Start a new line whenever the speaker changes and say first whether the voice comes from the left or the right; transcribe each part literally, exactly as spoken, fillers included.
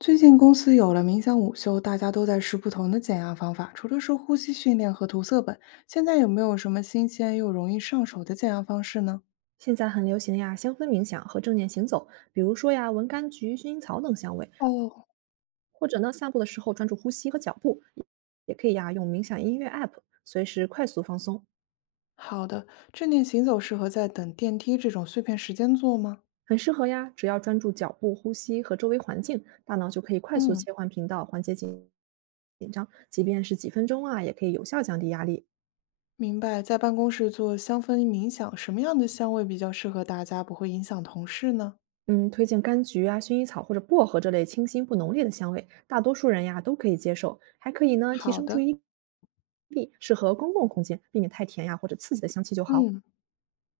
left: 最近公司有了冥想午休，大家都在试不同的减压方法，除了是呼吸训练和涂色本，现在有没有什么新鲜又容易上手的减压方式呢？
right: 现在很流行呀，香氛冥想和正念行走，比如说呀，闻柑橘、薰衣草等香味，
left: 哦，
right: 或者呢，散步的时候专注呼吸和脚步，也可以呀，用冥想音乐 app 随时快速放松，
left: 好的，正念行走适合在等电梯这种碎片时间做吗？
right: 很适合呀。只要专注脚步、呼吸和周围环境，大脑就可以快速
left: 嗯，
right: 切换频道，缓解紧紧张，即便是几分钟啊，也可以有效降低压力。
left: 明白。在办公室做香氛冥想，什么样的香味比较适合大家，不会影响同事呢？
right: 嗯，推荐柑橘啊、薰衣草或者薄荷这类清新不浓烈的香味，大多数人呀都可以接受。还可以呢，提
left: 好
right: 升注
left: 的，
right: 意力，适合公共空间，避免太甜呀或者刺激的香气就好。
left: 嗯。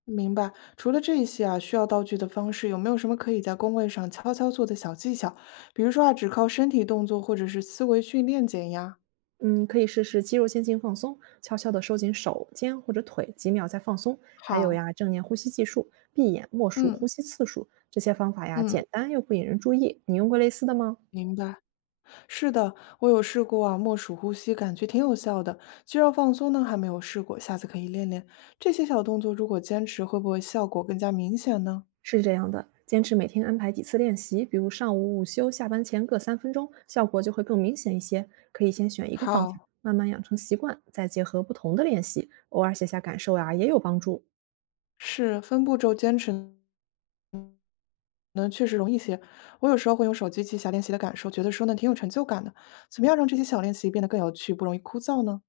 left: 明白。除了这些啊，需要道具的方式，有没有什么可以在工位上悄悄做的小技巧？比如说啊，只靠身体动作或者是思维训练减压。
right: 嗯，可以试试肌肉线性放松，悄悄地收紧手、肩或者腿，几秒再放松。还有
left: 好，
right: 呀，正念呼吸技术，闭眼默数
left: 嗯
right: 呼吸次数，这些方法呀
left: 嗯，
right: 简单又不引人注意。你用过类似的吗？
left: 明白。是的，我有试过啊，默数呼吸，感觉挺有效的。肌肉放松呢，还没有试过，下次可以练练。这些小动作如果坚持，会不会效果更加明显呢？
right: 是这样的，坚持每天安排几次练习，比如上午午休、下班前各三分钟，效果就会更明显一些。可以先选一个方法，
left: 好，
right: 慢慢养成习惯，再结合不同的练习，偶尔写下感受呀、也有帮助。
left: 是分步骤坚持那确实容易些。我有时候会用手机记下练习的感受，觉得说呢挺有成就感的。怎么样让这些小练习变得更有趣，不容易枯燥呢？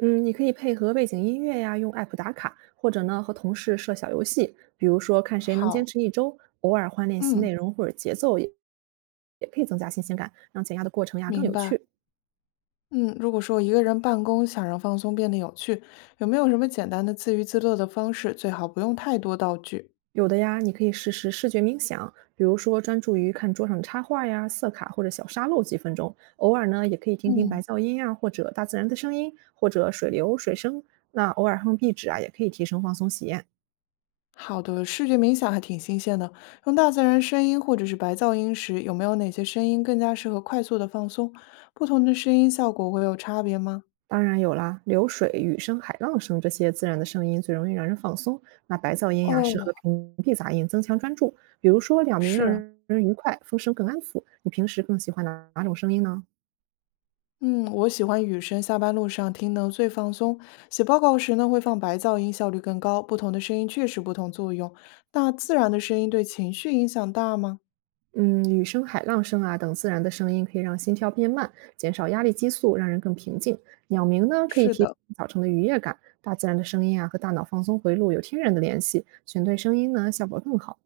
right: 嗯，你可以配合背景音乐呀，用 app 打卡，或者呢和同事设小游戏，比如说看谁能坚
left: 好，
right: 持一周，偶尔换练习
left: 嗯，
right: 内容或者节奏也也可以增加新鲜感，让减压的过程呀更
left: 明
right: 有
left: 白。
right: 趣。
left: 嗯，如果说一个人办公想让放松变得有趣，有没有什么简单的自娱自乐的方式？最好不用太多道具。
right: 有的呀，你可以试试视觉冥想，比如说专注于看桌上的插画呀、色卡或者小沙漏几分钟。偶尔呢，也可以听听
left: 嗯，
right: 白噪音呀，或者大自然的声音，或者水流、水声。那偶尔哼壁纸啊，也可以提升放松体验。
left: 好的。视觉冥想还挺新鲜的，用大自然声音或者是白噪音时，有没有哪些声音更加适合快速的放松？不同的声音效果会有差别吗？
right: 当然有啦，流水、雨声、海浪声这些自然的声音最容易让人放松。那白噪音呀、适合
left: 哦，
right: 屏蔽杂音，增强专注。比如说鸟鸣让
left: 是。
right: 人愉快，风声更安抚。你平时更喜欢哪哪种声音呢？
left: 嗯，我喜欢雨声，下班路上听呢最放松。写报告时呢会放白噪音，效率更高。不同的声音确实不同作用。那自然的声音对情绪影响大吗？
right: 嗯，雨声、海浪声啊等自然的声音可以让心跳变慢，减少压力激素，让人更平静。鸟鸣呢，可以
left: 是
right: 提升
left: 的，
right: 早晨的愉悦感。大自然的声音啊和大脑放松回路有天然的联系，选对声音呢效果更好。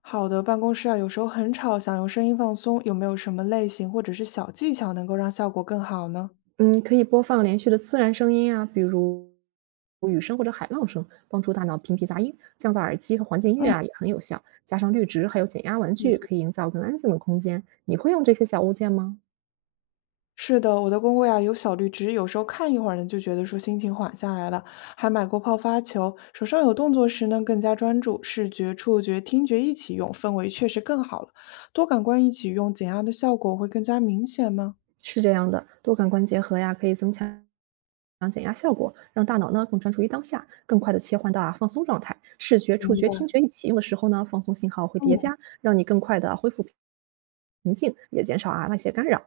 left: 好的办公室啊，有时候很吵，想用声音放松，有没有什么类型或者是小技巧能够让效果更好呢？
right: 嗯，可以播放连续的自然声音啊，比如雨声或者海浪声，帮助大脑屏蔽杂音。降噪耳机和环境音乐
left: 嗯，
right: 啊也很有效，加上绿植还有减压玩具，
left: 你
right: 可以营造更安静的空间。你会用这些小物件吗？
left: 是的，我的公公呀有小绿植，有时候看一会儿呢，就觉得说心情缓下来了。还买过泡发球，手上有动作时呢更加专注，视觉、触觉、听觉一起用，氛围确实更好了。多感官一起用，减压的效果会更加明显吗？
right: 是这样的，多感官结合呀，可以增强减压效果，让大脑呢更专注于当下，更快的切换到啊放松状态。视觉、触
left: 明
right: 觉、
left: 白
right: 听觉一起用的时候呢，放松信号会叠
left: 嗯，
right: 加，让你更快的恢复平静，也减少啊外界干扰。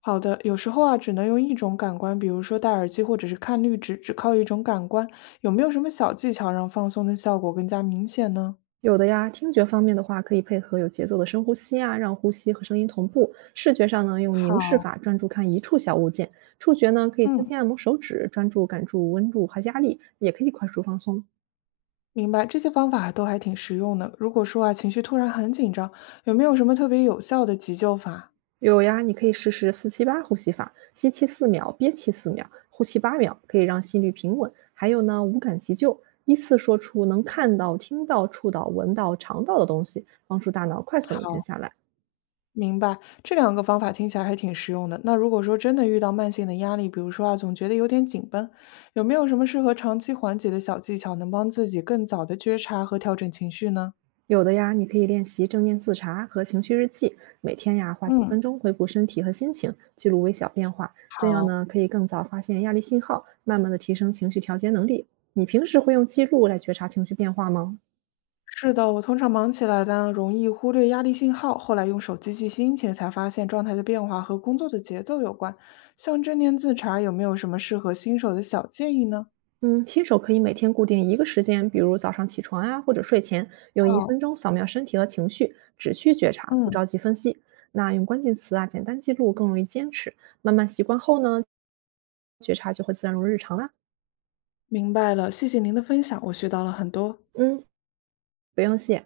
left: 好的。有时候啊，只能用一种感官，比如说戴耳机或者是看绿植，只靠一种感官，有没有什么小技巧让放松的效果更加明显呢？
right: 有的呀，听觉方面的话，可以配合有节奏的深呼吸啊，让呼吸和声音同步。视觉上呢，用凝视
left: 好，
right: 法专注看一处小物件；触觉呢，可以轻
left: 嗯。
right: 轻按摩手指，专注感触温度和压力，也可以快速放松。
left: 明白，这些方法都还挺实用的。如果说啊，情绪突然很紧张，有没有什么特别有效的急救法？
right: 有呀，你可以试试四七八呼吸法，吸气四秒，憋气四秒，呼气八秒，可以让心率平稳。还有呢，无感急救，依次说出能看到、听到、触到、闻到、尝到的东西，帮助大脑快速冷静
left: 好，
right: 下来。
left: 明白，这两个方法听起来还挺实用的。那如果说真的遇到慢性的压力，比如说啊，总觉得有点紧绷，有没有什么适合长期缓解的小技巧，能帮自己更早的觉察和调整情绪呢？
right: 有的呀，你可以练习正念自查和情绪日记，每天呀花几
left: 嗯，
right: 分钟回顾身体和心情，记录微小变化，这样
left: 好。
right: 呢可以更早发现压力信号，慢慢的提升情绪调节能力。你平时会用记录来觉察情绪变化吗？
left: 是的，我通常忙起来呢，容易忽略压力信号。后来用手机记心情，才发现状态的变化和工作的节奏有关。像正念自查，有没有什么适合新手的小建议呢？
right: 嗯，新手可以每天固定一个时间，比如早上起床啊，或者睡前，用一
left: 好，
right: 分钟扫描身体和情绪，只需觉察，不
left: 嗯，
right: 着急分析。那用关键词啊，简单记录更容易坚持。慢慢习惯后呢，觉察就会自然融入日常啦。
left: 明白了，谢谢您的分享，我学到了很多。
right: 嗯，不用谢。